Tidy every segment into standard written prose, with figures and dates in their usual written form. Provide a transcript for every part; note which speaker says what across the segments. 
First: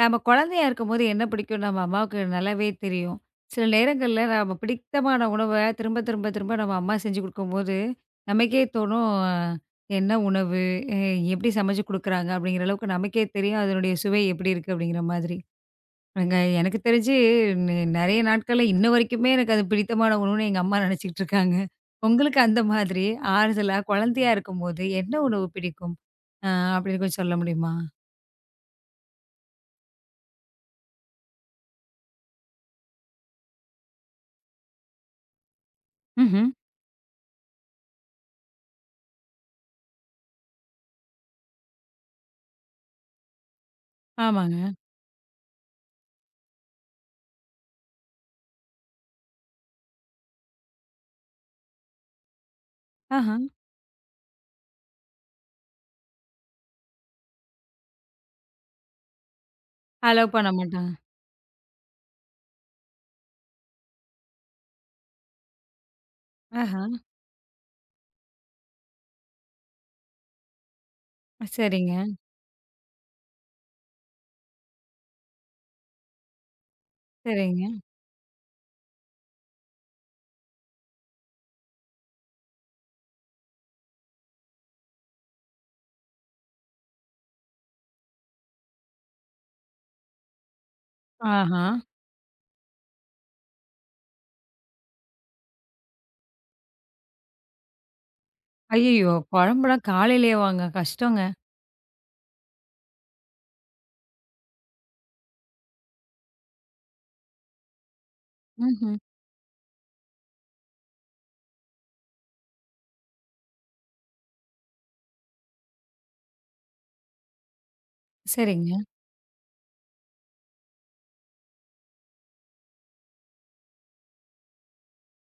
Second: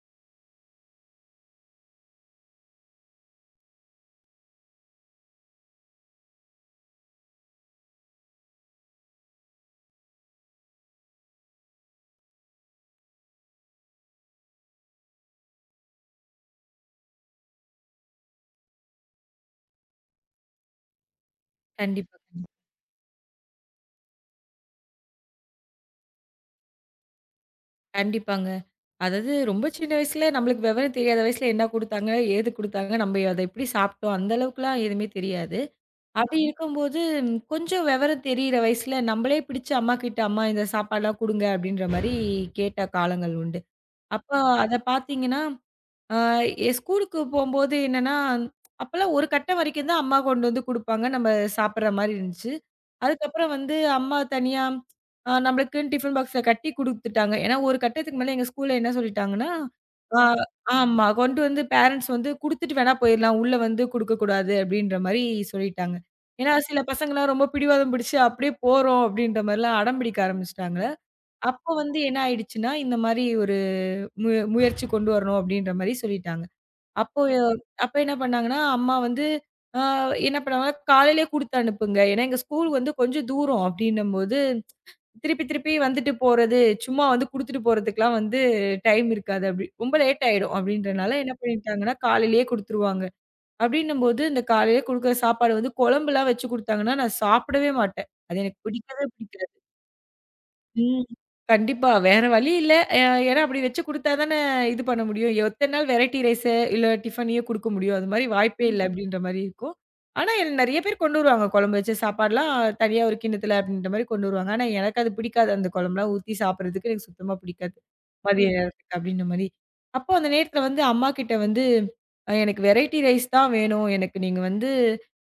Speaker 1: நம்ம குழந்தையா இருக்கும்போது என்ன பிடிக்கும் நம்ம அம்மாவுக்கு நல்லாவே தெரியும். சில நேரங்கள்ல நம்ம பிடித்தமான உணவ திரும்ப, திரும்ப, திரும்ப நம்ம அம்மா செஞ்சு குடுக்கும்போது, நமக்கே தோணும் "என்ன உணவு? அ எப்படி சமைச்சு குடுக்குறாங்க?" அப்படிங்கிற அளவுக்கு நமக்கே தெரியும் அதனுடைய சுவை எப்படி இருக்கு அப்படிங்கிற மாதிரி. அங்க எனக்கு தெரிஞ்சு நெறைய நாட்கள்ல இன்ன வரைக்குமே எனக்கு அது பிடித்தமான உணவுன்னு எங்க அம்மா நெனச்சுக்கிட்டு இருக்காங்க.
Speaker 2: கண்டிப்பா.
Speaker 1: உங்களுக்கு அந்த மாதிரி ஆறுதலா குழந்தையா இருக்கும்போது என்ன உணவு பிடிக்கும்? அ அப்படின்னு கொஞ்சம் சொல்ல முடியுமா?
Speaker 2: கண்டிப்பாங்க. அதாவது ரொம்ப சின்ன வயசுல நம்மளுக்கு விவரம் தெரியாத வயசுல என்ன குடுத்தாங்க? ஏது குடுத்தாங்க? நம்ம அத எப்படி சாப்பிட்டோம்? அந்த அளவுக்குலாம் எதுவுமே தெரியாது. அப்படி
Speaker 1: ம்ஹ்ம்.
Speaker 2: இருக்கும்போது கொஞ்சம் விவரம் தெரியிற வயசுல நம்மளே பிடிச்சு அம்மாகிட்ட, "அம்மா இந்த சாப்பாடுலாம் குடுங்க" அப்படின்ற மாரி கேட்ட காலங்கள் உண்டு. அப்ப
Speaker 1: ஆமாங்க.
Speaker 2: அத பார்த்தீங்கன்னா ஆ எ ஸ்கூலுக்கு போம்போது என்னன்னா, அப்பலாம் ஒரு கட்டம் வரைக்கும் தான் அம்மா கொண்டு வந்து குடுப்பாங்க. நம்ம சாப்பிடுற மாரி இருந்துச்சு.
Speaker 1: ஆஹ.
Speaker 2: அதுக்கப்புறம் வந்து அம்மா தனியா நம்மளுக்குன்னு டிஃபன் பாக்ஸ்ல கட்டி குடுத்துட்டாங்க. ஏன்னா, ஒரு கட்டத்துக்கு மேல எங்க ஸ்கூல்ல என்ன சொல்லிட்டாங்கன்னா, ஆ
Speaker 1: அலோ பண்ண மாட்டாங்க.
Speaker 2: ஆமா, கொண்டு வந்து பேரண்ட்ஸ் வந்து குடுத்துட்டு வேணா போயிரலாம். உள்ள வந்து குடுக்கக்கூடாது அப்படின்ற மாரி சொல்லிட்டாங்க. ஏன்னா, சில
Speaker 1: ஆஹா!
Speaker 2: பசங்கலாம் ரொம்ப பிடிவாதம் பிடிச்சு அப்படியே போறோம் அப்படின்ற மாரிலாம் அடம் பிடிக்க ஆரம்பிச்சுட்டாங்க. அப்போ
Speaker 1: சரிங்க,
Speaker 2: வந்து என்ன ஆயிடுச்சுன்னா, இந்த மாரி ஒரு முயற்சி கொண்டு வரணும் அப்படின்ற மாரி சொல்லிட்டாங்க. அப்போ
Speaker 1: சரிங்க.
Speaker 2: அப்ப என்ன பண்ணாங்கன்னா, அம்மா வந்து அ என்ன பண்ணுவாங்க, காலையிலேயே குடுத்து அனுப்புங்க. ஏன்னா எங்க ஸ்கூல் வந்து கொஞ்சம் தூரம் அப்டின்னும்போது, திருப்பி திருப்பி வந்துட்டு போறது, சும்மா வந்து குடுத்துட்டு போறதுக்குலாம் வந்து டைம் இருக்காது அப்டி. ரொம்ப லேட் ஆயிடும் அப்டின்றனால என்ன
Speaker 1: ஆஹா!
Speaker 2: பண்ணிட்டாங்கன்னா, காலையிலேயே குடுத்துருவாங்க. அப்டின்னும்போது இந்த காலையிலேயே குடுக்குற சாப்பாடு வந்து குழம்புலாம் வச்சு குடுத்தாங்கன்னா, நான் சாப்பிடவே மாட்டேன். அது எனக்கு பிடிக்கவே
Speaker 1: ஐயய்யோ!
Speaker 2: பிடிக்காது.
Speaker 1: குழம்புலாம் காலையிலேவாங்க
Speaker 2: ம்.
Speaker 1: கஷ்டங்க.
Speaker 2: கண்டிப்பா. வேற வழி இல்ல. ஏன்னா அப்படி வச்சு குடுத்தா தானே இது பண்ண முடியும். எத்தன நாள் வெரைட்டி ரைஸ இல்ல டிஃபனையோ குடுக்க முடியும்? அது மாரி வாய்ப்பே இல்ல
Speaker 1: ம்ஹ்ம்.
Speaker 2: அப்படின்ற மாரி இருக்கும். ஆனா எனக்கு நெறைய பேர் கொண்டு வருவாங்க. குழம்பு வச்ச சாப்பாடுலாம் தனியா ஒரு கிண்ணத்துல அப்படின்ற மாரி கொண்டு வருவாங்க. ஆனா எனக்கு அது பிடிக்காது. அந்த குழம்புலாம் ஊத்தி சாப்பிடுறதுக்கு எனக்கு சுத்தமா பிடிக்காது. மதிய
Speaker 1: சரிங்க.
Speaker 2: நேரத்துக்கு அப்படின்ற மாரி. அப்போ அந்த நேரத்துல வந்து அம்மா கிட்ட வந்து எனக்கு வெரைட்டி ரைஸ் தான் வேணும். எனக்கு நீங்க வந்து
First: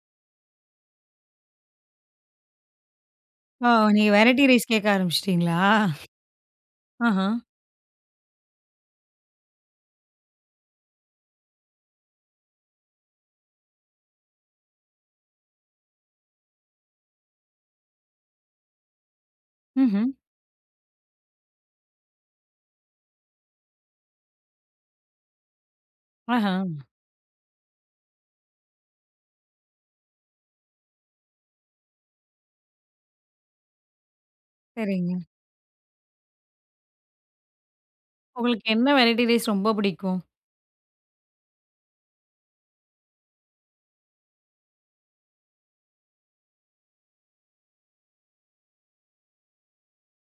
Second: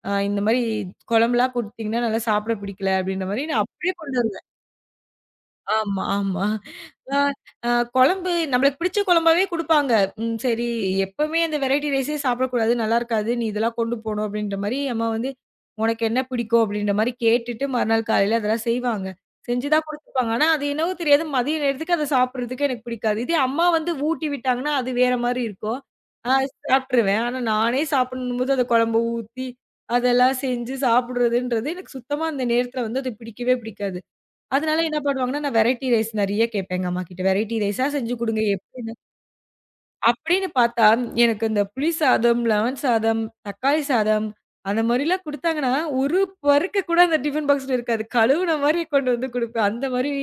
Speaker 2: இந்த மாரி குழம்புலாம் குடுத்தீங்கன்னா நல்லா சாப்பிட பிடிக்கல அப்படின்ற மாரி நான்
Speaker 1: ஓ!
Speaker 2: அப்படியே
Speaker 1: நீங்க
Speaker 2: கொண்டு
Speaker 1: வெரைட்டி
Speaker 2: வருவேன்.
Speaker 1: ரைஸ் கேட்க ஆரம்பிச்சுட்டீங்களா?
Speaker 2: ஆமா, ஆமா. அ
Speaker 1: ஆஹா!
Speaker 2: அ குழம்பு நம்மளுக்கு பிடிச்ச குழம்பாவே குடுப்பாங்க. ம் சரி எப்பவுமே அந்த வெரைட்டி ரைஸே சாப்பிடக்கூடாது. நல்லா இருக்காது. நீ இதெல்லாம் கொண்டு போணும் அப்படின்ற மாரி அம்மா வந்து, உனக்கு என்ன பிடிக்கும் அப்படின்ற மாரி கேட்டுட்டு மறுநாள் காலையில அதெல்லாம் செய்வாங்க. செஞ்சு தான்
Speaker 1: ம்ஹ்ம்.
Speaker 2: குடுத்துருப்பாங்க. ஆனா அது என்னவோ தெரியாது. மதிய நேரத்துக்கு அத சாப்பிடுறதுக்கு எனக்கு பிடிக்காது. இதே அம்மா வந்து ஊட்டி விட்டாங்கன்னா, அது வேற மாரி இருக்கும். அ
Speaker 1: ஆஹா!
Speaker 2: சாப்ட்டுருவேன். ஆனா நானே சாப்பிடணும்போது அத குழம்ப ஊத்தி, அதெல்லாம் செஞ்சு சாப்பிடுறதுன்றது எனக்கு சுத்தமா அந்த நேரத்துல வந்து அது பிடிக்கவே பிடிக்காது. அதனால என்ன
Speaker 1: சரிங்க.
Speaker 2: பண்ணுவாங்கன்னா, நான் வெரைட்டி ரைஸ் நெறைய கேட்பேன் எங்க அம்மாகிட்ட. வெரைட்டி ரைஸா செஞ்சு குடுங்க
Speaker 1: உங்களுக்கு என்ன
Speaker 2: எப்படின்னு
Speaker 1: வெரைட்டி ரைஸ் ரொம்ப பிடிக்கும்?
Speaker 2: அப்படின்னு பார்த்தா, எனக்கு இந்த புளி சாதம், லெமன் சாதம், தக்காளி சாதம் அந்த மாரிலாம் குடுத்தாங்கன்னா, ஒரு பருக்கு கூட அந்த டிஃபன் பாக்ஸ்ல இருக்காது. கழுவுன மாரி கொண்டு வந்து குடுப்பேன். அந்த மாரி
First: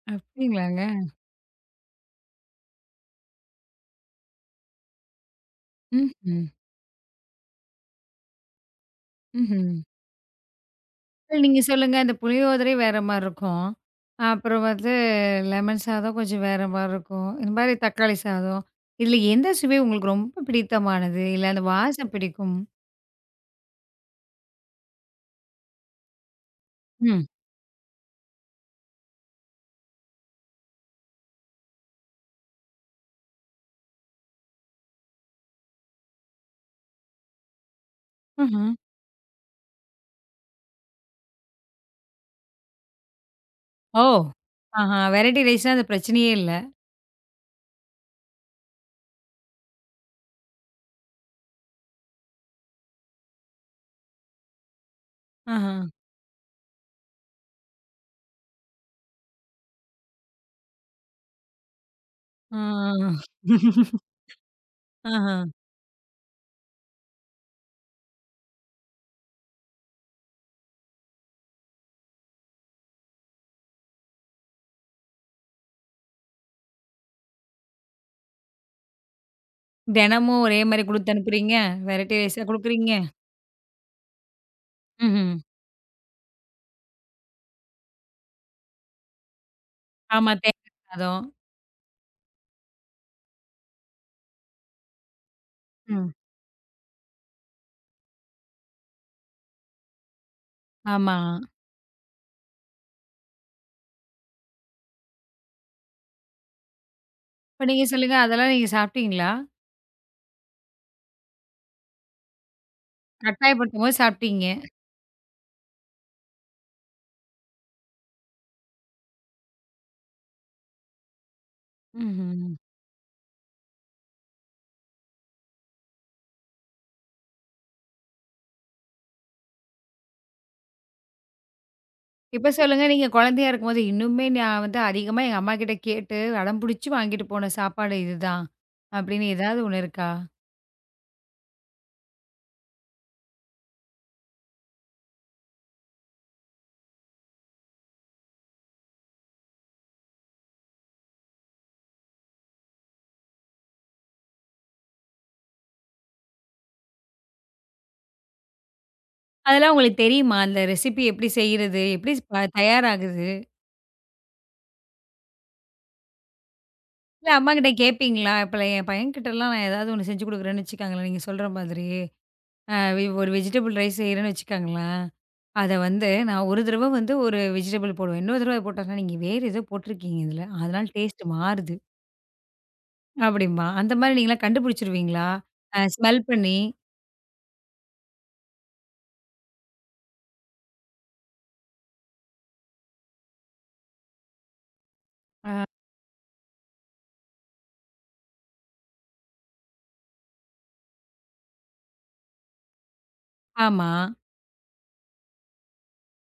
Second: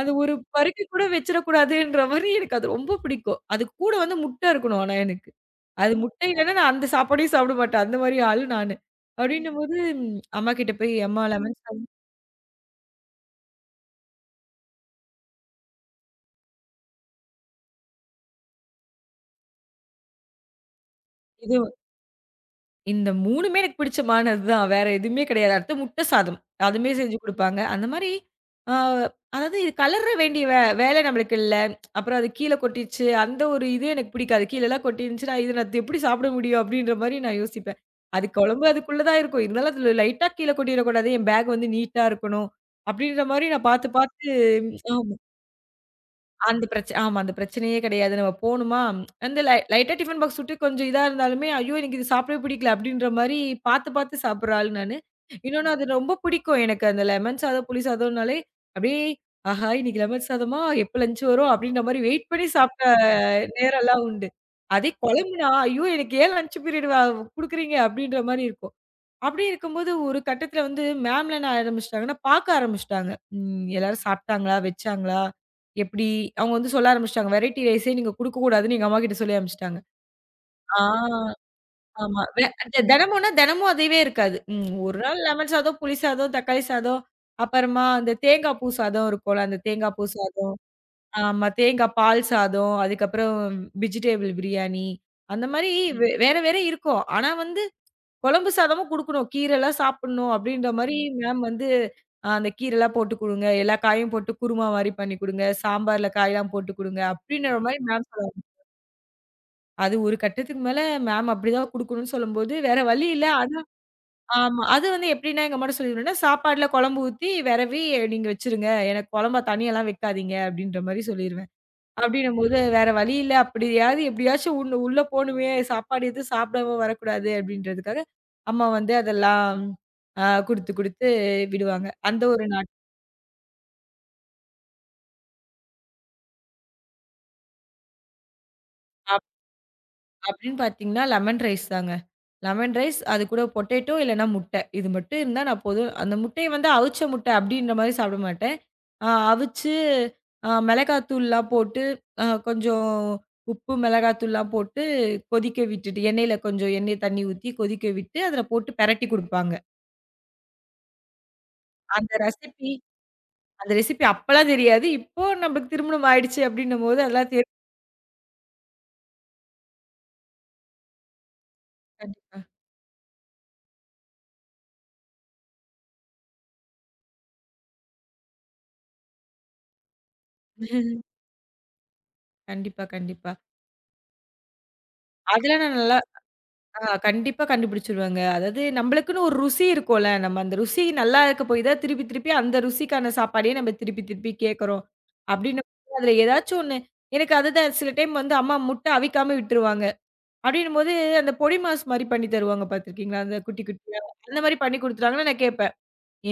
Speaker 2: அது ஒரு
Speaker 1: அப்டிங்களாங்க.
Speaker 2: பருக்கு கூட வச்சிடக்கூடாதுன்ற மாரி எனக்கு அது ரொம்ப பிடிக்கும். அது கூட வந்து முட்டை இருக்கணும் ஆனா எனக்கு. அது முட்டை
Speaker 1: ம்ஹ்ம்.
Speaker 2: இல்லன்னா நான் அந்த சாப்பாடையும் சாப்பிட மாட்டேன். அந்த மாரி ஆளு நானு.
Speaker 1: ம்ஹ்ம்.
Speaker 2: அப்படின்னும்போது அம்மாகிட்ட போய், "அம்மா
Speaker 1: இல்ல
Speaker 2: லெமன்
Speaker 1: நீங்க
Speaker 2: சாதம்"
Speaker 1: சொல்லுங்க அந்த புளியோதரை வேற மாரி இருக்கும். அப்புறம் வந்து லெமன் சாதம் கொஞ்சம் வேற மாரி இருக்கும். இந்த மாரி தக்காளி சாதம். இதுல எந்த சுவை உங்களுக்கு ரொம்ப பிடித்தமானது? இல்ல
Speaker 2: இது
Speaker 1: அந்த வாசம் பிடிக்கும்?
Speaker 2: இந்த 3மே எனக்கு பிடிச்சமானது தான். வேற எதுவுமே கிடையாது. அடுத்து முட்டை சாதம். அதுமே செஞ்சு
Speaker 1: ம்.
Speaker 2: குடுப்பாங்க. அந்த மாரி ஆ அதாவது இது கலர வேண்டிய வேலை நம்மளுக்கு இல்ல. அப்புறம் அது கீழ கொட்டிருச்சு. அந்த ஒரு இது எனக்கு பிடிக்காது. கீழலாம் கொட்டிருந்துச்சுன்னா, "இது நான் எப்படி சாப்பிட முடியும்?" அப்படின்ற மாரி நான் யோசிப்பேன். அது
Speaker 1: ஆஹா.
Speaker 2: குழம்பு அதுக்குள்ள தான் இருக்கும். இருந்தாலும் அதுல லைட்டா கீழ கொட்டிறக்கூடாது. என் பேக் வந்து நீட்டா இருக்கணும். அப்படின்ற மாரி நான் பார்த்து
Speaker 1: ஓ!
Speaker 2: பார்த்து
Speaker 1: ஆஹா.
Speaker 2: ஆமா.
Speaker 1: வெரைட்டி ரைஸ்னா அது பிரச்சனையே இல்ல.
Speaker 2: அந்த பிரச்ச ஆமா, அந்த பிரச்சனையே கிடையாது. நம்ம போணுமா, அந்த லைட்டா டிஃபன் பாக்ஸ் விட்டு கொஞ்சம் இதா இருந்தாலுமே, "ஐயோ! எனக்கு இது சாப்பிடவே பிடிக்கல." அப்படின்ற மாரி பார்த்து, பார்த்து சாப்பிடுற ஆள் நானு. இன்னொன்னு
Speaker 1: ஆஹா.
Speaker 2: அது ரொம்ப பிடிக்கும் எனக்கு. அந்த லெமன் சாதம், புளி சாதம்னாலே அப்படியே, "ஆஹா! இன்னைக்கு லெமன் சாதமா? எப்ப லஞ்ச் வரும்?" அப்படின்ற மாரி வெயிட் பண்ணி
Speaker 1: ஆ.
Speaker 2: சாப்பிட்ட நேரம்லாம் உண்டு. அதே
Speaker 1: ஆஹா.
Speaker 2: குழம்புனா, "ஐயோ! எனக்கு ஏன் லஞ்ச் பீரியட் குடுக்குறீங்க?" அப்படின்ற மாரி இருக்கும். அப்படி இருக்கும்போது ஒரு கட்டத்துல வந்து மேம்ல என்ன ஆரம்பிச்சுட்டாங்கன்னா, பாக்க ஆரம்பிச்சுட்டாங்க. ம் எல்லாரும் சாப்ட்டாங்களா? வச்சாங்களா? எப்படி? அவங்க வந்து சொல்ல ஆரம்பிச்சுட்டாங்க. வெரைட்டி ரைஸே நீங்க குடுக்கக்கூடாதுன்னு எங்க அம்மாகிட்ட சொல்லி அனுப்பிச்சுட்டாங்க.
Speaker 1: தினமும் ஒரே
Speaker 2: ஆ,
Speaker 1: மாரி குடுத்து அனுப்புறீங்க? வெரைட்டி
Speaker 2: ஆமா.
Speaker 1: ரைஸா
Speaker 2: வெ த
Speaker 1: குடுக்குறீங்க?
Speaker 2: தினமும்னா தினமும் அதுவே இருக்காது. ம் ஒரு நாள்
Speaker 1: ம்ஹ்ம்.
Speaker 2: லெமன் சாதம், புளி சாதம், தக்காளி சாதம், அப்புறமா அந்த தேங்காய் பூ சாதம் இருக்கும்ல, அந்த தேங்காய் பூ
Speaker 1: ஆமா.
Speaker 2: சாதம்.
Speaker 1: தேங்கா சாதம்.
Speaker 2: ஆமா தேங்காய் பால் சாதம், அதுக்கப்புறம் வெஜிடபிள் பிரியாணி, அந்த மாரி
Speaker 1: ம்.
Speaker 2: வேற வேற இருக்கும். ஆனா வந்து குழம்பு சாதமும் குடுக்கணும். கீரைலாம் சாப்பிடணும் அப்படின்ற மாரி
Speaker 1: ஆமா.
Speaker 2: மேம் வந்து, அந்த கீரைலாம் போட்டு குடுங்க. எல்லா காயும் போட்டு குருமா மாரி பண்ணி குடுங்க. சாம்பார்ல காயெல்லாம் போட்டு குடுங்க. அப்படின்ற
Speaker 1: இப்ப
Speaker 2: மாரி
Speaker 1: நீங்க
Speaker 2: மேம்
Speaker 1: சொல்லுங்க,
Speaker 2: சொல்லுவாங்க.
Speaker 1: அதெல்லாம் நீங்க சாப்பிட்டீங்களா?
Speaker 2: அது ஒரு கட்டத்துக்கு மேல மேம் அப்படிதான் குடுக்கணும்னு சொல்லும்போது, வேற வழி இல்ல. ஆனா
Speaker 1: கட்டாயப்படுத்தும்போது சாப்பிட்டீங்க.
Speaker 2: ஆமா, அது வந்து எப்படின்னா எங்க அம்மாட்ட சொல்லிருவேன்னா, சாப்பாடுல குழம்பு ஊத்தி வெரவி நீங்க வச்சுருங்க. எனக்கு குழம்பா தனியாலாம் வைக்காதீங்க அப்படின்ற மாரி சொல்லிருவேன்.
Speaker 1: ம்ஹ்ம்.
Speaker 2: அப்டின்னும்போது வேற வழி இல்ல. அப்படியாவது எப்படியாச்சும் உள்ள உள்ள போணுமே, சாப்பாடு எதுவும் சாப்பிடாம வரக்கூடாது அப்படின்றதுக்காக, அம்மா வந்து அதெல்லாம் குடுத்து குடுத்து விடுவாங்க. அந்த ஒரு
Speaker 1: இப்ப
Speaker 2: நாட்
Speaker 1: சொல்லுங்க, நீங்க குழந்தையா இருக்கும்போது, இன்னுமே நான் வந்து அதிகமா எங்க அம்மாகிட்ட கேட்டு, அடம் புடிச்சு வாங்கிட்டு போன சாப்பாடு இதுதான். அப்படின்னு ஏதாவது ஒண்ணு இருக்கா?
Speaker 2: அப்படின்னு பார்த்தீங்கன்னா, லெமன் ரைஸ் தாங்க. லெமன் ரைஸ், அது கூட பொட்டேட்டோ இல்லன்னா முட்டை. இது மட்டும் இருந்தா நான் போதும். அந்த முட்டைய வந்து அவிச்ச முட்டை அப்படின்ற மாரி சாப்பிட மாட்டேன். அ அவிச்சு மிளகாத்தூள்லாம் போட்டு, கொஞ்சம் உப்பு, மிளகாத்தூள்லாம் போட்டு கொதிக்க விட்டுட்டு, எண்ணெயில கொஞ்சம் எண்ணெய் தண்ணி ஊத்தி கொதிக்க விட்டு, அதில போட்டு பெரட்டி குடுப்பாங்க.
Speaker 1: அதெல்லாம் உங்களுக்கு தெரியுமா? அந்த ரெசிபி எப்படி செய்றது? எப்படி
Speaker 2: அந்த ரெசிபி
Speaker 1: தயாராகுது?
Speaker 2: அந்த ரெசிபி அப்பலாம் தெரியாது. இப்போ நமக்கு திருமணம் ஆயிடுச்சு அப்படின்னும்போது
Speaker 1: இல்ல
Speaker 2: அதெல்லாம் தெரியும்.
Speaker 1: அம்மாகிட்ட கேட்பீங்களா? இப்ப என் பையன்கிட்டலாம் நான் ஏதாவது ஒண்ணு செஞ்சு குடுக்குறேன்னு வச்சுக்கோங்களேன், நீங்க சொல்ற மாதிரி.
Speaker 2: கண்டிப்பா.
Speaker 1: அ வி ஒரு வெஜிடபிள் ரைஸ் செய்றேன்னு வச்சுக்கோங்களேன், அத வந்து நான் ஒரு தடவ வந்து ஒரு வெஜிடபிள் போடுவேன். இன்னொரு தடவ போட்டேன்னா, "நீங்க வேற ஏதோ போட்டிருக்கீங்க இதுல. அதனால டேஸ்ட் மாறுது"
Speaker 2: கண்டிப்பா, கண்டிப்பா.
Speaker 1: அப்படிம்பான். அந்த மாதிரி நீங்கலாம் கண்டுபிடிச்சுருவீங்களா?
Speaker 2: அதெல்லாம் நான் நல்லா
Speaker 1: ஸ்மெல் பண்ணி.
Speaker 2: கண்டிப்பா கண்டுபிடிச்சுருவேங்க. அதாவது நம்பளுக்குன்னு ஒரு ருசி இருக்கும்ல. நம்ம அந்த ருசி நல்லா இருக்க போய் தான் திருப்பி திருப்பி அந்த ருசிக்கான சாப்பாடையே நம்ம திருப்பி திருப்பி கேட்குறோம். அப்டின்னும்போது அதுல ஏதாச்சும் ஒண்ணு எனக்கு அதுதான் சில டைம் வந்து அம்மா முட்டை அவிக்காம விட்டுருவாங்க. அப்டின்னும்போது அந்த பொடி மாஸ் மாரி பண்ணி தருவாங்க பார்த்துருக்கீங்களா? அந்த குட்டி
Speaker 1: ஆமா.
Speaker 2: குட்டியா. அந்த மாரி பண்ணி குடுத்துட்டாங்கன்னா நான் கேட்பேன்.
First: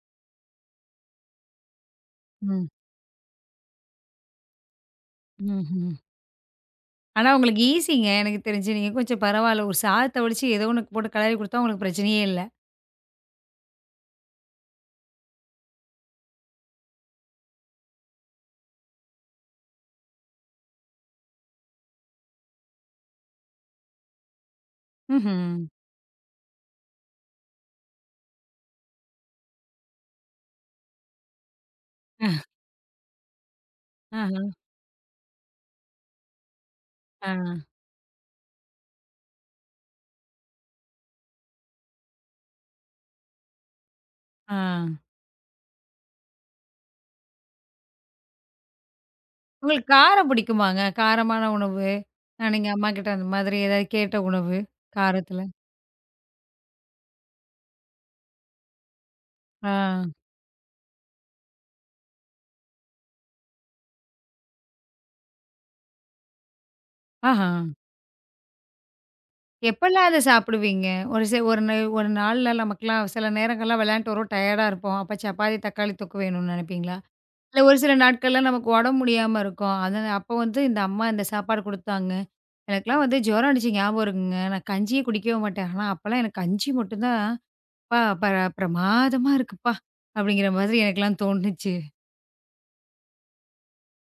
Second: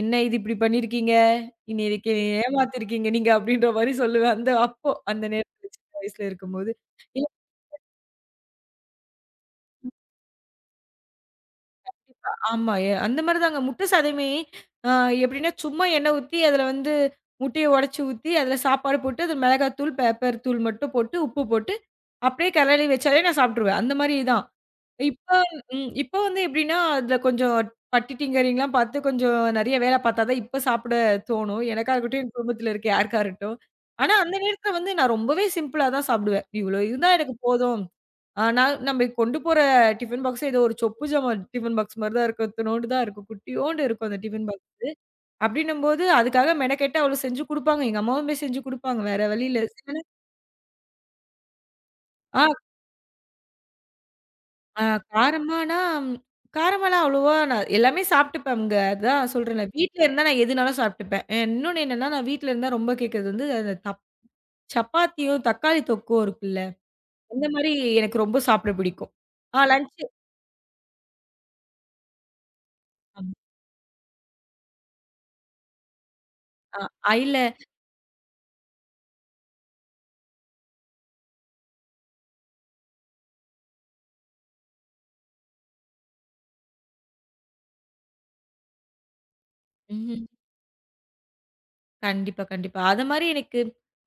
Speaker 2: "என்ன இது இப்டி பண்ணியிருக்கீங்க? என்ன இதுக்கு
Speaker 1: ம்.
Speaker 2: ஏமாத்திருக்கீங்க நீங்க" அப்டின்ற மாரி சொல்லுவேன். அந்த அப்போ அந்த நேரத்துல
Speaker 1: ம்ஹ்ம்.
Speaker 2: சின்ன வயசுல இருக்கும்போது.
Speaker 1: ஆனா உங்களுக்கு ஈஸிங்க எனக்கு தெரிஞ்சு. நீங்க கொஞ்சம் பரவால்ல. ஒரு சாதத்த வடிச்சு ஏதோ ஒண்ணு போட்டு கெளறி குடுத்தா உங்களுக்கு பிரச்சனையே
Speaker 2: கண்டிப்பா.
Speaker 1: இல்ல.
Speaker 2: ஆமா. அந்த மாரி தாங்க. முட்டை சாதமே அ எப்படின்னா, சும்மா எண்ணெய் ஊத்தி, அதில வந்து முட்டைய உடைச்சு ஊத்தி, அதில சாப்பாடு போட்டு, அதில மிளகாய் தூள், பெப்பர் தூள் மட்டும் போட்டு, உப்பு போட்டு, அப்படியே கரண்டி வச்சாலே நான் சாப்பிட்டுருவேன். அந்த மாரி தான். இப்ப
Speaker 1: ம்ஹ்ம்.
Speaker 2: ம். இப்ப வந்து எப்படின்னா, அதில கொஞ்சம் பட்டி டிங்கரிங்லாம் பார்த்து கொஞ்சம் நெறைய வேலை பார்த்தா தான் இப்ப சாப்பிட தோணும். எனக்கா இருக்கட்டும், என்
Speaker 1: அ.
Speaker 2: குடும்பத்தில இருக்க யாருக்கா இருக்கட்டும். ஆனா,
Speaker 1: ஆஹ.
Speaker 2: அந்த நேரத்தில வந்து நான் ரொம்பவே சிம்பிளா தான் சாப்பிடுவேன். இவ்வளோ இருந்தா
Speaker 1: ஆ.
Speaker 2: எனக்கு போதும். ஆனா, நம்ம கொண்டு போற டிஃபன் பாக்ஸ் ஏதோ ஒரு சொப்பு ஜாமா டிஃபன் பாக்ஸ் மாரி தான் இருக்கும். இத்துணூண்டு தான் இருக்கும். குட்டியோண்டு இருக்கும் அந்த டிஃபன்
Speaker 1: ஆ.
Speaker 2: பாக்ஸ். அப்டின்னும்போது அதுக்காக மெனக்கெட்டு அவ்வளோ செஞ்சு குடுப்பாங்க. எங்க அம்மாவுமே செஞ்சு குடுப்பாங்க. வேற வழி இல்ல.
Speaker 1: உங்களுக்கு காரம் பிடிக்குமாங்க? காரமான உணவு.
Speaker 2: ஆ
Speaker 1: நீங்க அம்மாகிட்ட அந்த மாதிரி ஏதாவது கேட்ட உணவு,
Speaker 2: அ
Speaker 1: காரத்தில?
Speaker 2: காரமானா காரமாலாம் அவ்வளோவா நான் எல்லாமே சாப்ட்டுப்பேங்க. அதான் சொல்றேன்ல.
Speaker 1: ஆ.
Speaker 2: வீட்ல இருந்தா நான் எதுனாலும் சாப்ட்டுப்பேன். இன்னொன்னு என்னன்னா, நான் வீட்ல இருந்தா ரொம்ப கேட்கறது வந்து அந்த சப்பாத்தியும், தக்காளி தொக்கும் இருக்குல்ல. அந்த
Speaker 1: ஆஹா.
Speaker 2: மாரி எனக்கு ரொம்ப சாப்பிட பிடிக்கும். லன்ச்சு
Speaker 1: எப்பலாம் அத சாப்பிடுவீங்க? ஒரு ச ஒரு ந ஒரு நாள்ல நமக்கெல்லாம் சில
Speaker 2: ஆமா.
Speaker 1: நேரங்கள்லாம் விளையாண்ட்டு வருவோம், டயர்டா இருப்போம். அப்ப சப்பாத்தி, தக்காளி தொக்கு வேணும்னு நெனைப்பீங்களா?
Speaker 2: இல்ல.
Speaker 1: இல்ல ஒரு சில நாட்கள்ல நமக்கு உடம்பு முடியாம இருக்கும். அத அப்ப வந்து இந்த அம்மா இந்த சாப்பாடு குடுத்தாங்க. எனக்கெல்லாம் வந்து ஜுரம் அடிச்சு ஞாபகம் இருக்குங்க. நான் கஞ்சியே குடிக்கவே மாட்டேன். ஆனா அப்பலாம் எனக்கு கஞ்சி மட்டும் தான், "அப்பா பிரமாதமா இருக்குப்பா"
Speaker 2: ம்ஹ்ம்.
Speaker 1: அப்படிங்கிற மாதிரி எனக்கெல்லாம் தோணுச்சு.
Speaker 2: கண்டிப்பா, கண்டிப்பா. அது மாரி எனக்கு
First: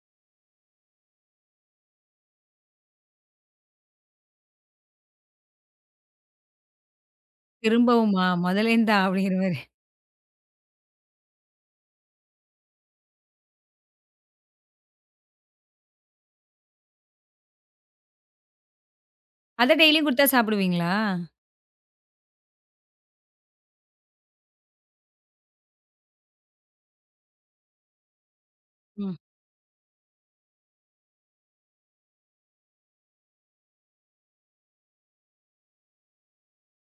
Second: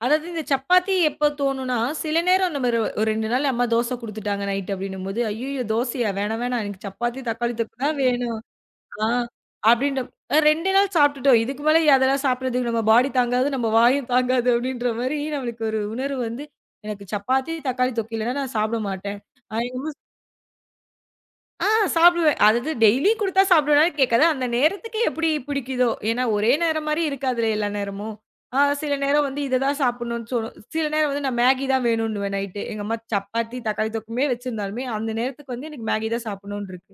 Speaker 2: அதாவது இந்த சப்பாத்தி எப்ப தோணும்னா, சில நேரம் நம்ம ஒரு ஒரு 2 நாள் அம்மா தோசை குடுத்துட்டாங்க நைட் அப்படின்னும்போது, "ஐய்யய்யோ! தோசையா? வேணாம், வேணாம். எனக்கு சப்பாத்தி, தக்காளி தொக்கு தான்
Speaker 1: திரும்பவுமா?
Speaker 2: வேணும்."
Speaker 1: முதலேருந்தா
Speaker 2: ஆ
Speaker 1: அப்படிங்கிற மாரி.
Speaker 2: அப்படின்ற 2 நாள் சாப்பிட்டுட்டோம். இதுக்கு மேல அதெல்லாம் சாப்பிடுறதுக்கு நம்ம பாடி தாங்காது, நம்ம வாயும் தாங்காது அப்படின்ற மாரி நம்மளுக்கு ஒரு உணர்வு வந்து, எனக்கு சப்பாத்தி, தக்காளி தொக்கு இல்லன்னா நான் சாப்பிட மாட்டேன்.
Speaker 1: அத
Speaker 2: எங்க அம்மா
Speaker 1: டெய்லியும் குடுத்தா சாப்பிடுவீங்களா?
Speaker 2: ஆ சாப்பிடுவேன். அதாவது டெய்லி குடுத்தா சாப்பிடுவேனான்னு கேட்காது. அந்த நேரத்துக்கு எப்படி பிடிக்குதோ! ஏன்னா ஒரே நேரம் மாரி இருக்காதுல்ல எல்லா நேரமும். சில
Speaker 1: ம்.
Speaker 2: நேரம் வந்து இத தான் சாப்பிடணும்னு தோணும். சில நேரம் வந்து நான் மேகி தான் வேணுன்னுவேன் நைட்டு. எங்க அம்மா சப்பாத்தி, தக்காளி தொக்குமே வச்சிருந்தாலுமே, அந்த நேரத்துக்கு வந்து எனக்கு மேகி தான் சாப்பிடணும்னு இருக்கு.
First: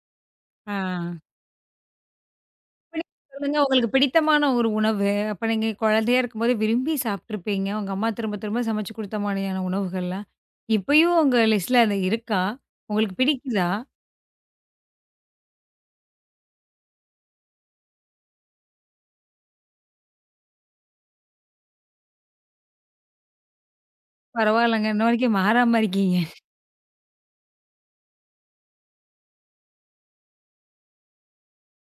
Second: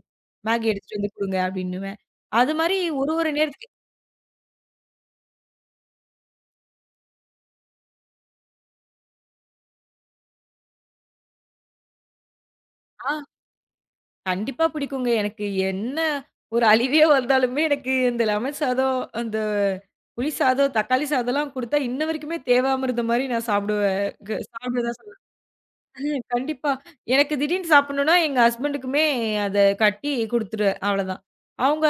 Speaker 2: மேகி
Speaker 1: ஆ.
Speaker 2: எடுத்துட்டு வந்து குடுங்க அப்படின்னுவேன். அது மாரி
Speaker 1: இப்ப
Speaker 2: ஒரு
Speaker 1: நீங்க
Speaker 2: ஒரு
Speaker 1: சொல்லுங்க
Speaker 2: நேரத்துக்கு
Speaker 1: உங்களுக்கு பிடித்தமான ஒரு உணவு. அப்ப நீங்க குழந்தையா இருக்கும்போது விரும்பி சாப்ட்டுருப்பீங்க. உங்க அம்மா திரும்ப திரும்ப சமைச்சு குடுத்த மாரியான உணவுகள்லாம். இப்பயும் உங்க லிஸ்ட்ல அது இருக்கா? உங்களுக்கு
Speaker 2: ஆ.
Speaker 1: பிடிக்குதா?
Speaker 2: கண்டிப்பா பிடிக்குங்க. எனக்கு என்ன ஒரு அழிவே வந்தாலுமே எனக்கு இந்த லெமன் சாதம், அந்த புளி சாதம், தக்காளி சாதம்லாம் குடுத்தா இன்ன வரைக்குமே தேவாமிர்தம் மாரி நான் சாப்பிடுவேன். சாப்பிடுவேன்
Speaker 1: பரவாயில்லங்க.
Speaker 2: தான்
Speaker 1: இன்ன
Speaker 2: சொல்லுவேன்.
Speaker 1: வரைக்கும் மாறாம இருக்கீங்க.
Speaker 2: கண்டிப்பா. எனக்கு திடீர்னு சாப்பிடணும்னா எங்க ஹஸ்பண்டுக்குமே அத கட்டி குடுத்துருவேன். அவ்வளதான். அவங்க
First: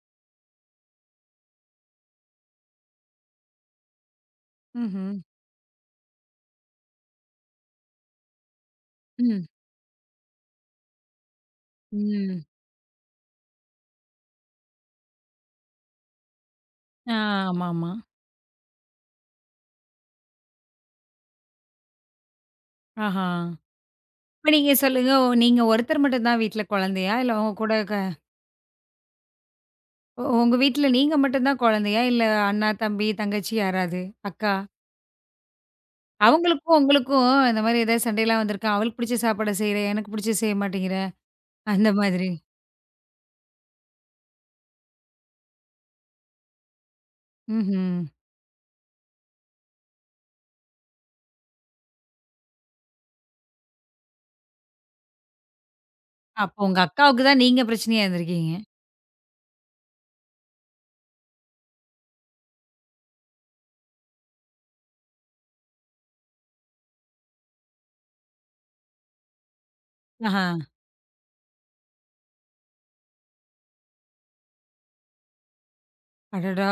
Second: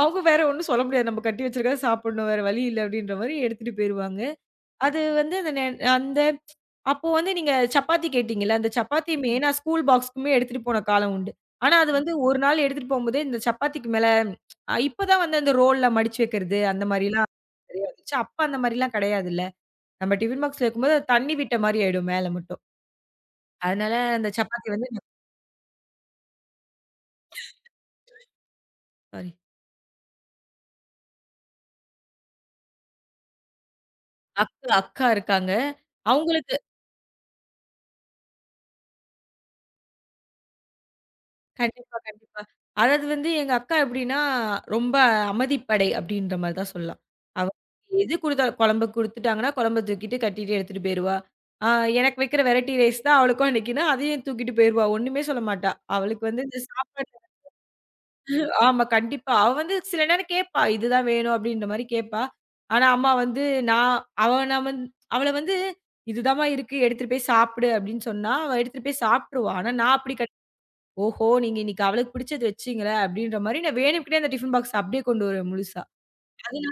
Speaker 2: அவங்க வேற ஒண்ணும் சொல்ல முடியாது. நம்ம கட்டி வச்சிருக்கத சாப்பிடணும். வேற வழி இல்ல அப்டின்ற மாரி எடுத்துட்டு போயிருவாங்க. அது
Speaker 1: ம்ஹ்ம்.
Speaker 2: வந்து அந்த அந்த அப்போ வந்து நீங்க சப்பாத்தி கேட்டீங்கல்ல, அந்த சப்பாத்தியுமே
Speaker 1: ம்.
Speaker 2: நான் ஸ்கூல் பாக்ஸ்க்குமே எடுத்துட்டு போன காலம் உண்டு. ஆனா அது வந்து ஒரு
Speaker 1: ம்.
Speaker 2: நாள் எடுத்துட்டு போம்போதே இந்த சப்பாத்திக்கு மேல இப்ப தான் வந்து அந்த ரோல்ல மடிச்சு வைக்கிறது அந்த
Speaker 1: ஆ
Speaker 2: மாரிலாம் நெறைய
Speaker 1: ஆமாமா.
Speaker 2: வந்துச்சு. அப்ப அந்த மாரிலாம் கெடையாதுல்ல. நம்ம டிஃபன் பாக்ஸ்ல வைக்கும்போது அது தண்ணி விட்ட மாரி ஆயிடும் மேல மட்டும்.
Speaker 1: ஆஹா.
Speaker 2: அதனால அந்த
Speaker 1: இப்ப
Speaker 2: சப்பாத்தி
Speaker 1: நீங்க
Speaker 2: வந்து
Speaker 1: சொல்லுங்க. நீங்க ஒருத்தர் மட்டும் தான் வீட்ல குழந்தையா? இல்ல உங்க கூட
Speaker 2: சாரி.
Speaker 1: உங்க வீட்ல நீங்க மட்டும் தான் குழந்தையா? இல்ல அண்ணா, தம்பி, தங்கச்சி யாராவது? அக்கா?
Speaker 2: அக்கா அக்கா இருக்காங்க. அவங்களுக்கு
Speaker 1: அவங்களுக்கும் உங்களுக்கும் இந்த மாரி ஏதாவது சண்டைலாம் வந்திருக்கா? அவளுக்கு பிடிச்ச சாப்பாட செய்றேன், எனக்கு பிடிச்சது செய்ய மாட்டேங்கிற, அந்த
Speaker 2: கண்டிப்பா,
Speaker 1: மாதிரி?
Speaker 2: கண்டிப்பா. அதாவது வந்து எங்க அக்கா எப்படின்னா, ரொம்ப அமைதிப்படை அப்படின்ற மாரி தான் சொல்லலாம். அவ
Speaker 1: ம்ஹ்ம்.
Speaker 2: எது குடுத்தாலும் குழம்பு குடுத்துட்டாங்கன்னா, குழம்ப தூக்கிட்டு கட்டிட்டு எடுத்துட்டு போயிருவா. ஆ எனக்கு வைக்கிற வெரைட்டி ரைஸ் தான் அவளுக்கும் அன்னைக்குன்னா, அதையும் தூக்கிட்டு போயிருவா. ஒண்ணுமே சொல்ல மாட்டா. அவளுக்கு வந்து
Speaker 1: அப்போ
Speaker 2: இந்த
Speaker 1: உங்க
Speaker 2: சாப்பாடு
Speaker 1: அக்காவுக்கு தான் நீங்க பிரச்சனையா இருந்திருக்கீங்க.
Speaker 2: ஆமா கண்டிப்பா. அவ வந்து சில நேரம் கேட்பா. இதுதான் வேணும் அப்படின்ற மாரி கேட்பா. ஆனா அம்மா வந்து நான் அவ நான் வந்து அவள வந்து இதுதாம்மா இருக்கு எடுத்துட்டு போய் சாப்பிடு அப்படின்னு சொன்னா, அவ எடுத்துட்டு போய் சாப்பிட்டுருவா. ஆனா நான் அப்படி
Speaker 1: ஆஹா.
Speaker 2: ஓஹோ! நீங்க இன்னைக்கு அவளுக்கு பிடிச்சது வச்சீங்களே! அப்டின்ற மாரி நான் வேணும்க்குன்னே அந்த டிஃபன் பாக்ஸ் அப்டியே கொண்டு வருவேன் முழுசா.
Speaker 1: அடடா!
Speaker 2: அதுனா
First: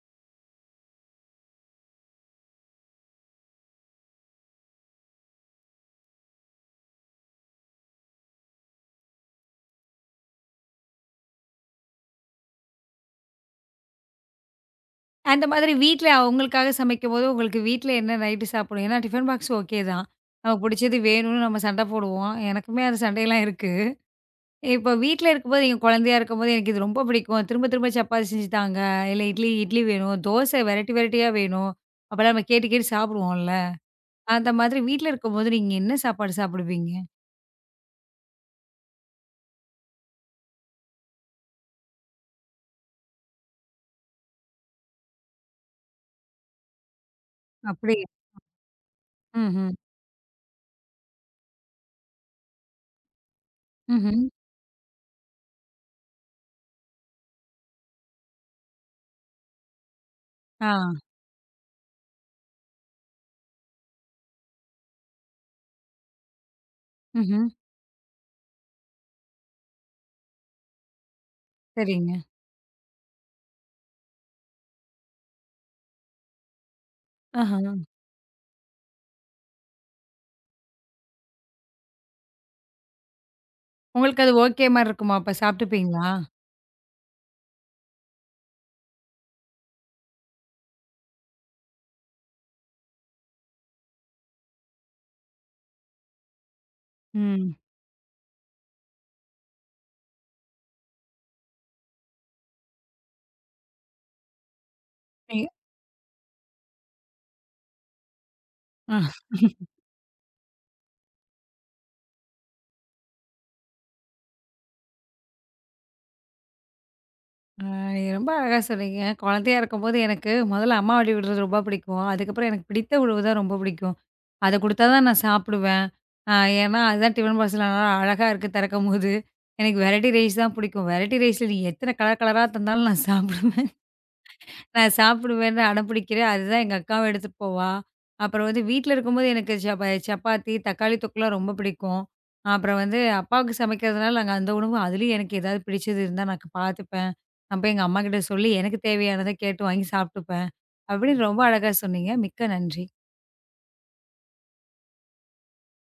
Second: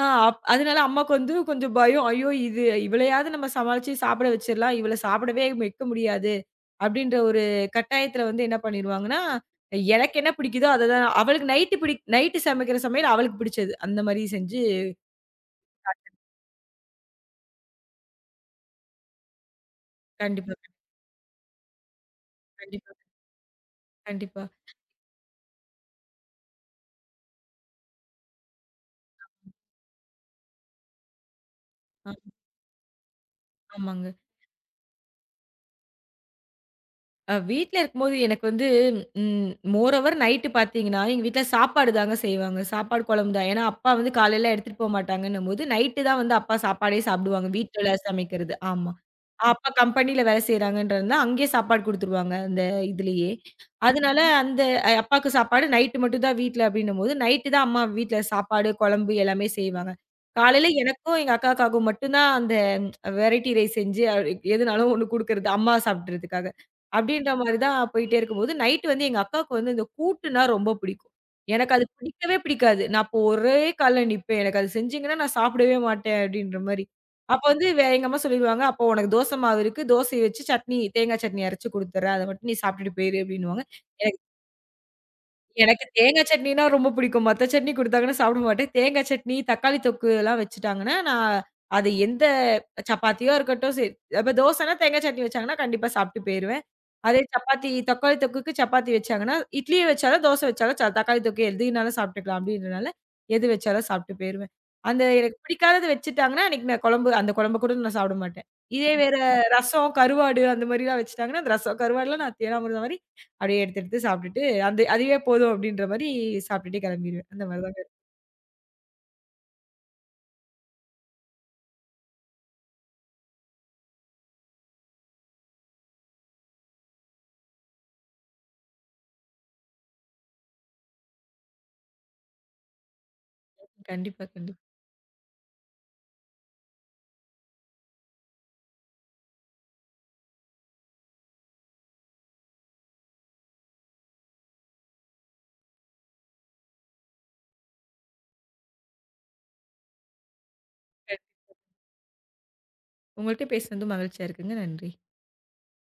Speaker 2: ஆ அப் அதனால அம்மாக்கு வந்து கொஞ்சம் பயம். ஐயோ! இது இவளையாவது நம்ம சமாளிச்சு சாப்பிட வச்சிரலாம். இவள சாப்பிடவே வைக்க முடியாது. அப்டின்ற ஒரு கட்டாயத்துல வந்து என்ன பண்ணிருவாங்கன்னா, எனக்கு என்ன பிடிக்குதோ அத தான் அவளுக்கு நைட்டு நைட்டு சமைக்கிற சமையல் அவளுக்கு பிடிச்சது. அந்த மாரி செஞ்சு
Speaker 1: அந்த மாதிரி வீட்ல அவங்களுக்காக சமைக்கும்போது, உங்களுக்கு வீட்ல என்ன நைட்டு சாப்பிடணும்? ஏன்னா டிஃபன் பாக்ஸ் ஓகே தான்.
Speaker 2: கண்டிப்பா,
Speaker 1: நமக்கு பிடிச்சது வேணும்னு நம்ம சண்டை போடுவோம். எனக்குமே
Speaker 2: கண்டிப்பா,
Speaker 1: அந்த சண்டையெல்லாம் இருக்கு.
Speaker 2: கண்டிப்பா.
Speaker 1: இப்ப வீட்ல இருக்கும்போது, எங்க குழந்தையா இருக்கும்போது எனக்கு இது ரொம்ப பிடிக்கும். திரும்ப திரும்ப சப்பாத்தி செஞ்சு தாங்க, இல்ல இட்லி இட்லி வேணும், தோசை வெரைட்டி வெரைட்டியா வேணும்.
Speaker 2: ஆ
Speaker 1: அப்பலாம் நம்ம கேட்டு கேட்டு சாப்பிடுவோம்ல.
Speaker 2: ஆமாங்க.
Speaker 1: அந்த மாதிரி வீட்ல இருக்கும்போது நீங்க என்ன சாப்பாடு சாப்பிடுவீங்க?
Speaker 2: வீட்ல இருக்கும்போது எனக்கு வந்து மோரோவர் நைட்டு பார்த்தீங்கன்னா, எங்க வீட்ல சாப்பாடு தாங்க செய்வாங்க. சாப்பாடு குழம்பு தான். ஏன்னா, அப்பா வந்து காலையில எடுத்துட்டு போமாட்டாங்கன்னும்போது, நைட்டு தான் வந்து அப்பா சாப்பாடே சாப்பிடுவாங்க. வீட்ல
Speaker 1: அப்படியா?
Speaker 2: சமைக்கிறது. ஆமா. அப்பா
Speaker 1: ம்ஹ்ம்.
Speaker 2: கம்பெனில வேலை செய்றாங்கன்றதுனால, அங்கேயே சாப்பாடு குடுத்துருவாங்க. அந்த இதுலயே.
Speaker 1: ம்ஹ்ம்.
Speaker 2: அதனால அந்த அப்பாக்கு சாப்பாடு நைட்டு மட்டும் தான் வீட்ல அப்டின்னும்போது, நைட்டு தான் அம்மா வீட்ல சாப்பாடு, குழம்பு எல்லாமே செய்வாங்க. காலையில
Speaker 1: ஆ.
Speaker 2: எனக்கும் எங்க அக்காக்காகவும் மட்டும் தான் அந்த வெரைட்டி ரைஸ் செஞ்சு எதுனாலும் ஒண்ணு குடுக்குறது. அம்மா சாப்பிடுறதுக்காக. அப்டின்ற
Speaker 1: ம்ஹ்ம்.
Speaker 2: மாரி தான் போயிட்டே இருக்கும்போது, நைட் வந்து எங்க அக்காவுக்கு வந்து இந்த கூட்டுனா ரொம்ப பிடிக்கும். எனக்கு அது
Speaker 1: சரிங்க.
Speaker 2: பிடிக்கவே பிடிக்காது. நான் இப்போ ஒரே கால்ல நிப்பேன். எனக்கு அது செஞ்சீங்கன்னா நான் சாப்பிடவே மாட்டேன் அப்டின்ற மாரி. அப்ப
Speaker 1: ஆஹ.
Speaker 2: வந்து எங்க அம்மா சொல்லிருவாங்க, "அப்போ உனக்கு தோசை மாவு இருக்கு. தோசைய வச்சு சட்னி, தேங்காய் சட்னி அரைச்சு குடுத்துர்றேன். அத மட்டும் நீ சாப்பிட்டுட்டு போயிரு" அப்டின்னுவாங்க.
Speaker 1: உங்களுக்கு அது ஓகே மாரி இருக்குமா? அப்ப
Speaker 2: எனக்கு
Speaker 1: சாப்பிட்டுப்பீங்களா?
Speaker 2: தேங்கா சட்னினா ரொம்ப பிடிக்கும். மத்த சட்னி குடுத்தாங்கன்னா சாப்பிட மாட்டேன். தேங்கா சட்னி, தக்காளி தொக்குலாம் வச்சுட்டாங்கன்னா, நான் அது எந்த சப்பாத்தியா இருக்கட்டும் சரி இப்ப தோசைன்னா தேங்கா சட்னி வச்சாங்கன்னா, கண்டிப்பா சாப்பிட்டு போயிருவேன். அதே
Speaker 1: ம்.
Speaker 2: சப்பாத்தி தக்காளி தொக்குக்கு சப்பாத்தி வச்சாங்கன்னா, இட்லி வச்சாலும், தோசை வச்சாலும், தக்காளி தொக்கு எதுனாலும் சாப்பிட்டுக்கலாம் அப்படின்றனால, எது வச்சாலும் சாப்பிட்டு போயிருவேன். அந்த எனக்கு
Speaker 1: நீ
Speaker 2: பிடிக்காதது வச்சுட்டாங்கன்னா, அன்னைக்கு நான் குழம்பு அந்த குழம்ப கூட நான் சாப்பிட மாட்டேன். இதே
Speaker 1: ஆ.
Speaker 2: வேற ரசம், கருவாடு அந்த மாரிலாம் வச்சுட்டாங்கன்னா, அந்த ரசம், கருவாடுலாம் நான் தேனாமிருதம் மாரி அப்படியே எடுத்து எடுத்து சாப்பிட்டுட்டு, அந்த அதுவே போதும் அப்படின்ற மாரி சாப்பிட்டுட்டே கிளம்பிருவேன். அந்த மாரி தாங்க இருக்கும்.
Speaker 1: நீங்க ரொம்ப அழகா சொன்னீங்க. குழந்தையா இருக்கும்போது எனக்கு முதல்ல அம்மா ஆட்டி விடுறது ரொம்ப பிடிக்கும். அதுக்கப்புறம் எனக்கு பிடித்த உணவு தான் ரொம்ப பிடிக்கும். அத குடுத்தா தான் நான் சாப்பிடுவேன். அ ஏன்னா, அதுதான் டிஃபன் பாக்ஸ்ல நல்லா அழகா இருக்கு திறக்கும்போது. எனக்கு வெரைட்டி ரைஸ் தான் பிடிக்கும். வெரைட்டி ரைஸ்ல நீ எத்தன கலர் கலரா தந்தாலும் நான் சாப்பிடுவேன்.
Speaker 2: கண்டிப்பா, கண்டிப்பா.
Speaker 1: நான் சாப்பிடுவேன்னு அடம்பிடிக்கிறேன். அதுதான் எங்க அக்காவும் எடுத்துட்டு போவா. அப்புறம் வந்து வீட்ல இருக்கும்போது எனக்கு சப்பாத்தி, தக்காளி தொக்குலாம் ரொம்ப பிடிக்கும். அப்புறம் வந்து அப்பாவுக்கு சமைக்கிறதுனால நாங்க அந்த உணவு அதிலயும் எனக்கு ஏதாவது பிடிச்சது இருந்தா நான் பார்த்துப்பேன். நான் போய் எங்க அம்மாகிட்ட சொல்லி எனக்கு தேவையானத கேட்டு வாங்கி சாப்பிட்டுப்பேன். அப்படின்னு
Speaker 2: கண்
Speaker 1: ம். ரொம்ப அழகா சொன்னீங்க. மிக்க நன்றி.
Speaker 2: உங்கள்ட்ட பேசினதும் மகிழ்ச்சியா இருக்குங்க. நன்றி.